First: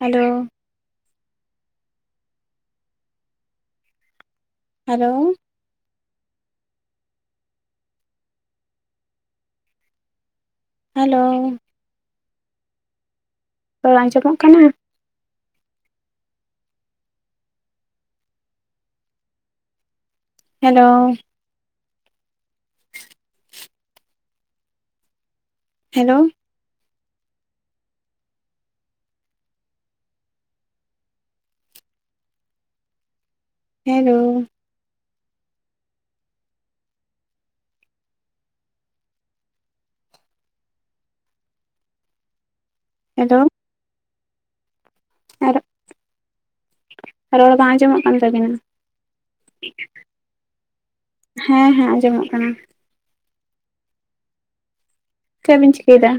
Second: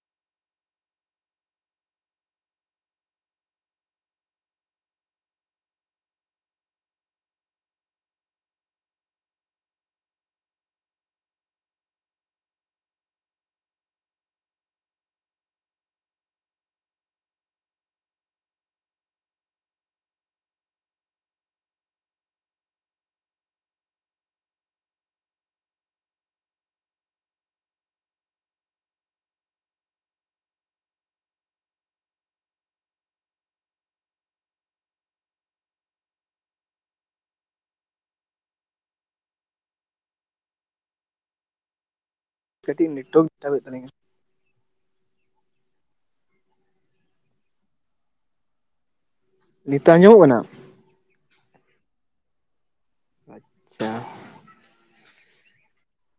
Hello hello hello ᱨᱚᱲ ᱟᱸᱡᱚᱢᱚᱜ ᱠᱟᱱᱟ? ᱦᱮᱞᱳ ᱦᱮᱞᱳ ᱦᱮᱞᱳ ᱠᱟᱹᱴᱤᱡ ᱱᱮᱴᱣᱟᱨᱠ ᱰᱤᱥᱴᱟᱯ ᱛᱟᱵᱮᱫ ᱛᱟᱹᱞᱤᱧᱟ ᱟᱨ ᱨᱚᱲ ᱵᱟᱝ ᱟᱸᱡᱚᱢᱚᱜ ᱠᱟᱱ ᱛᱟᱵᱤᱱᱟ ᱱᱤᱛᱚᱜ ᱟᱸᱡᱚᱢᱚᱜ ᱠᱟᱱᱟ ᱦᱮᱸ ᱦᱮᱸ ᱟᱸᱡᱚᱢᱚᱜ ᱠᱟᱱᱟ ᱟᱪᱪᱷᱟ ᱪᱮᱵᱤᱱ ᱪᱤᱠᱟᱹᱭᱫᱟ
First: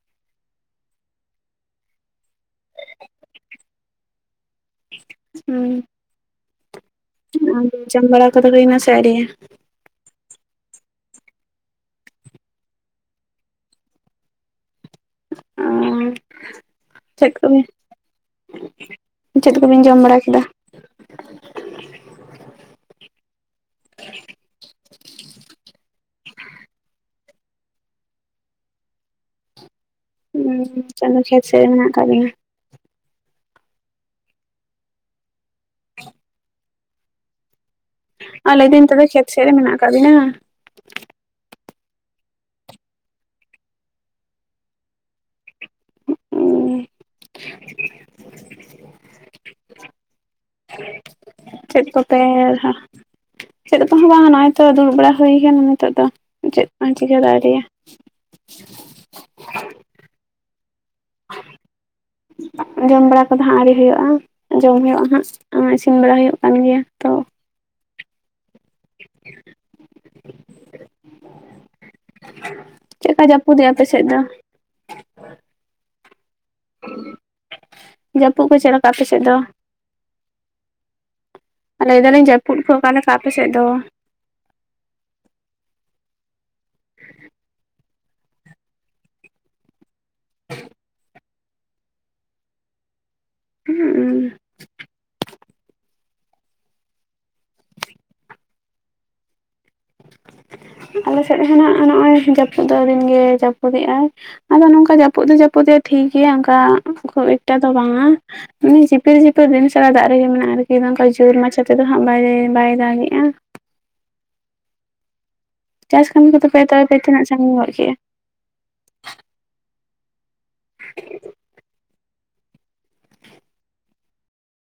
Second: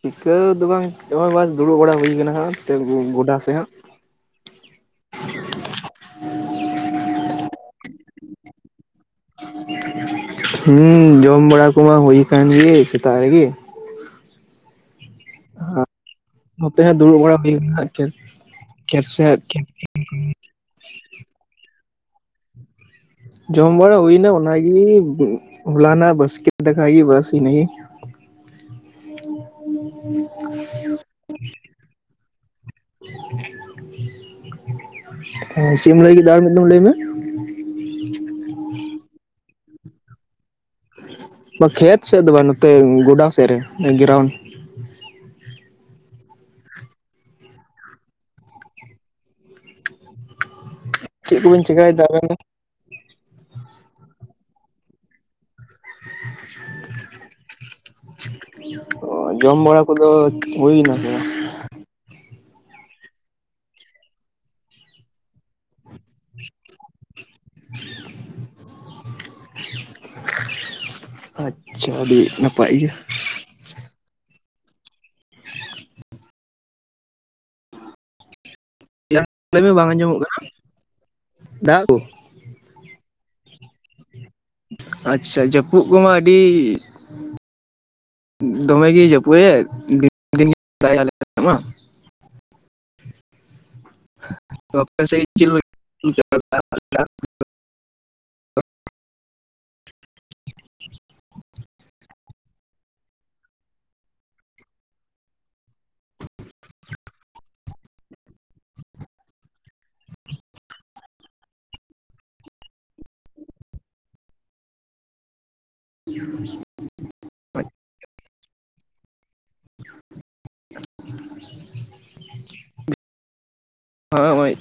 ᱪᱤᱠᱟᱹ ᱫᱚ ᱵᱟᱝ ᱪᱤᱠᱟᱹ ᱦᱚᱸ ᱵᱟᱝ ᱫᱩᱲᱩᱵ ᱵᱟᱲᱟ ᱦᱩᱭ ᱟᱠᱟᱱᱟ ᱮᱱᱛᱮᱫ ᱜᱚᱰᱟ ᱥᱮ ᱦᱟᱸᱜ ᱦᱩᱸ [inaudible] ᱟᱨ ᱡᱚᱢ ᱵᱟᱲᱟ ᱠᱚᱫᱚ ᱦᱩᱭᱱᱟ ᱥᱮ ᱟᱣᱨᱤ ᱦᱩᱸ ᱡᱚᱢ ᱵᱟᱲᱟ ᱠᱚᱢᱟ ᱦᱩᱭ ᱟᱠᱟᱱ ᱜᱮ ᱥᱮᱛᱟᱜ ᱨᱮᱜᱮ᱾ ᱟᱨ ᱱᱚᱛᱮ ᱦᱚᱸ ᱫᱩᱲᱩᱵ ᱪᱮᱫ ᱵᱟᱲᱟ ᱦᱩᱭ ᱠᱚᱵᱤᱱ ᱢᱮᱱᱟᱜᱼᱟ ᱪᱮᱫ ᱠᱚᱵᱤᱱ [unintelligible] ᱡᱚᱢ ᱵᱟᱲᱟ ᱠᱮᱫᱟ ᱡᱚᱢ ᱵᱟᱲᱟ ᱦᱩᱭᱱᱟ ᱚᱱᱟᱜᱮ ᱦᱚᱞᱟᱱᱟᱜ ᱵᱟᱥᱠᱮ ᱫᱟᱠᱟ‌ ᱜᱮ ᱵᱟᱥ ᱤᱱᱟᱹᱜᱮ᱾ ᱩᱸ ᱪᱟᱸᱫᱚ ᱠᱷᱮᱛ ᱥᱮᱫ ᱨᱮ ᱢᱮᱱᱟᱜ ᱟᱠᱟᱫ ᱞᱤᱧᱟ᱾ ᱦᱩᱸ ᱪᱮᱫ ᱮᱢ ᱞᱟᱹᱭ ᱠᱮᱫᱟ ᱟᱨ ᱢᱤᱫ ᱫᱚᱢ ᱞᱟᱹᱭ ᱢᱮ᱾ ᱟ ᱞᱟᱹᱭ ᱫᱟᱹᱧ ᱛᱚᱵᱮ ᱠᱷᱮᱛ ᱥᱮᱫ ᱨᱮ ᱢᱮᱱᱟᱜ ᱟᱠᱟᱫ ᱵᱤᱱᱟ᱾ ᱵᱟ ᱠᱷᱮᱛ ᱥᱮᱫ ᱫᱚ ᱵᱟᱝ ᱱᱚᱛᱮ ᱜᱚᱰᱟ ᱥᱮᱫ ᱨᱮ ᱜᱨᱟᱣᱩᱱᱰ᱾ ᱩᱸ ᱠᱚᱵᱮᱱ ᱪᱮᱫ ᱪᱮᱠᱟᱭᱮᱫᱟ ᱠᱚᱯᱮ᱾ ᱟᱵᱮᱱ ᱫᱚ? ᱪᱮᱫ ᱠᱚᱦᱚᱸ ᱵᱟᱝᱟ ᱱᱚᱜᱼᱚᱭ ᱛᱚ ᱫᱩᱲᱩᱵ ᱵᱟᱲᱟ ᱦᱩᱭ ᱠᱟᱱᱟ ᱱᱤᱛᱳᱜ ᱫᱚ ᱪᱮᱫ ᱠᱚ ᱪᱤᱠᱟᱹ ᱫᱚ ᱟᱣᱨᱤᱭᱟ᱾ ᱚ ᱡᱚᱢ ᱵᱟᱲᱟ ᱠᱚᱫᱚ ᱦᱩᱭᱱᱟ ᱥᱮ ᱵᱟ [inaudible] ᱡᱚᱢ ᱵᱟᱲᱟ ᱠᱚᱫᱚ ᱦᱟᱸᱜ ᱟᱣᱨᱤ ᱦᱩᱭᱩᱜᱼᱟ ᱡᱚᱢ ᱦᱩᱭᱩᱜᱼᱟ ᱦᱟᱸᱜ ᱤᱥᱤᱱ ᱵᱟᱲᱟ ᱦᱩᱭᱩᱜ ᱠᱟᱱ ᱜᱮᱭᱟ ᱛᱚ ᱟᱪᱪᱷᱟ᱾ ᱟᱹᱰᱤ ᱱᱟᱯᱟᱭ ᱜᱮ ᱪᱮᱫ ᱠᱟ ᱡᱟᱹᱯᱩᱫ ᱮᱫᱟ ᱟᱯᱮ ᱥᱮᱫ ᱫᱚ? [inaudible] ᱡᱟᱹᱯᱩᱫ ᱠᱚ ᱪᱮᱫ ᱞᱮᱠᱟ ᱟᱯᱮ ᱥᱮᱫ ᱫᱚ? ᱞᱟᱹᱭ ᱢᱮ ᱵᱟᱝ ᱟᱸᱡᱚᱢᱚᱜ ᱠᱟᱱᱟ᱾ ᱫᱟᱜ ᱞᱟᱹᱭ ᱠᱚ ᱮᱫᱟᱞᱤᱧ ᱡᱟᱹᱯᱩᱫ ᱠᱚ ᱚᱠᱟ ᱞᱮᱠᱟ ᱟᱯᱮ ᱥᱮᱫ ᱫᱚ? ᱟᱪᱪᱷᱟ ᱡᱟᱹᱯᱩᱫ ᱠᱚᱢᱟ ᱟᱹᱰᱤ ᱫᱚᱢᱮ ᱜᱮᱭ ᱡᱟᱯᱩᱭᱮᱫ᱾ [unintelligible] ᱩᱸᱦᱩᱸᱜ᱾ [unintelligible] ᱟᱞᱮ ᱥᱮᱫ ᱦᱚᱸ ᱱᱟᱜᱷ ᱱᱚᱜᱼᱚᱭ ᱡᱟᱹᱯᱩᱫ ᱫᱚ ᱫᱤᱱ ᱜᱮ ᱡᱟᱹᱯᱩᱫᱮᱫᱼᱟᱭ᱾ ᱟᱫᱚ ᱱᱚᱝᱠᱟ ᱡᱟᱹᱯᱩᱫ ᱫᱚ ᱡᱟᱹᱯᱩᱫ ᱫᱮᱫ ᱴᱷᱤᱠ ᱜᱮᱭᱟ ᱚᱱᱠᱟ ᱠᱷᱩᱵ ᱮᱠᱴᱟ ᱫᱚ ᱵᱟᱝᱟ᱾ ᱚᱱᱮ ᱡᱷᱤᱯᱤ ᱡᱷᱤᱯᱤᱨ ᱫᱤᱱ ᱥᱟᱨᱟ ᱫᱟᱜ ᱨᱮᱜᱮ ᱢᱮᱱᱟᱜᱼᱟ ᱟᱨᱠᱤ ᱱᱚᱝᱠᱟ ᱡᱳᱨ ᱢᱟᱪᱷᱟ ᱛᱮᱫᱚ ᱦᱟᱸᱜ ᱵᱟᱭ ᱵᱟᱭ ᱫᱟᱜᱮᱜᱼᱟ᱾ ᱪᱟᱥ ᱠᱟᱹᱢᱤ ᱠᱚᱫᱚ ᱯᱮ [unintelligible] ᱛᱤᱱᱟᱹᱜ ᱥᱟᱺᱜᱤᱧ ᱜᱚᱫ ᱠᱮᱫᱼᱟ᱾ [unintelligible]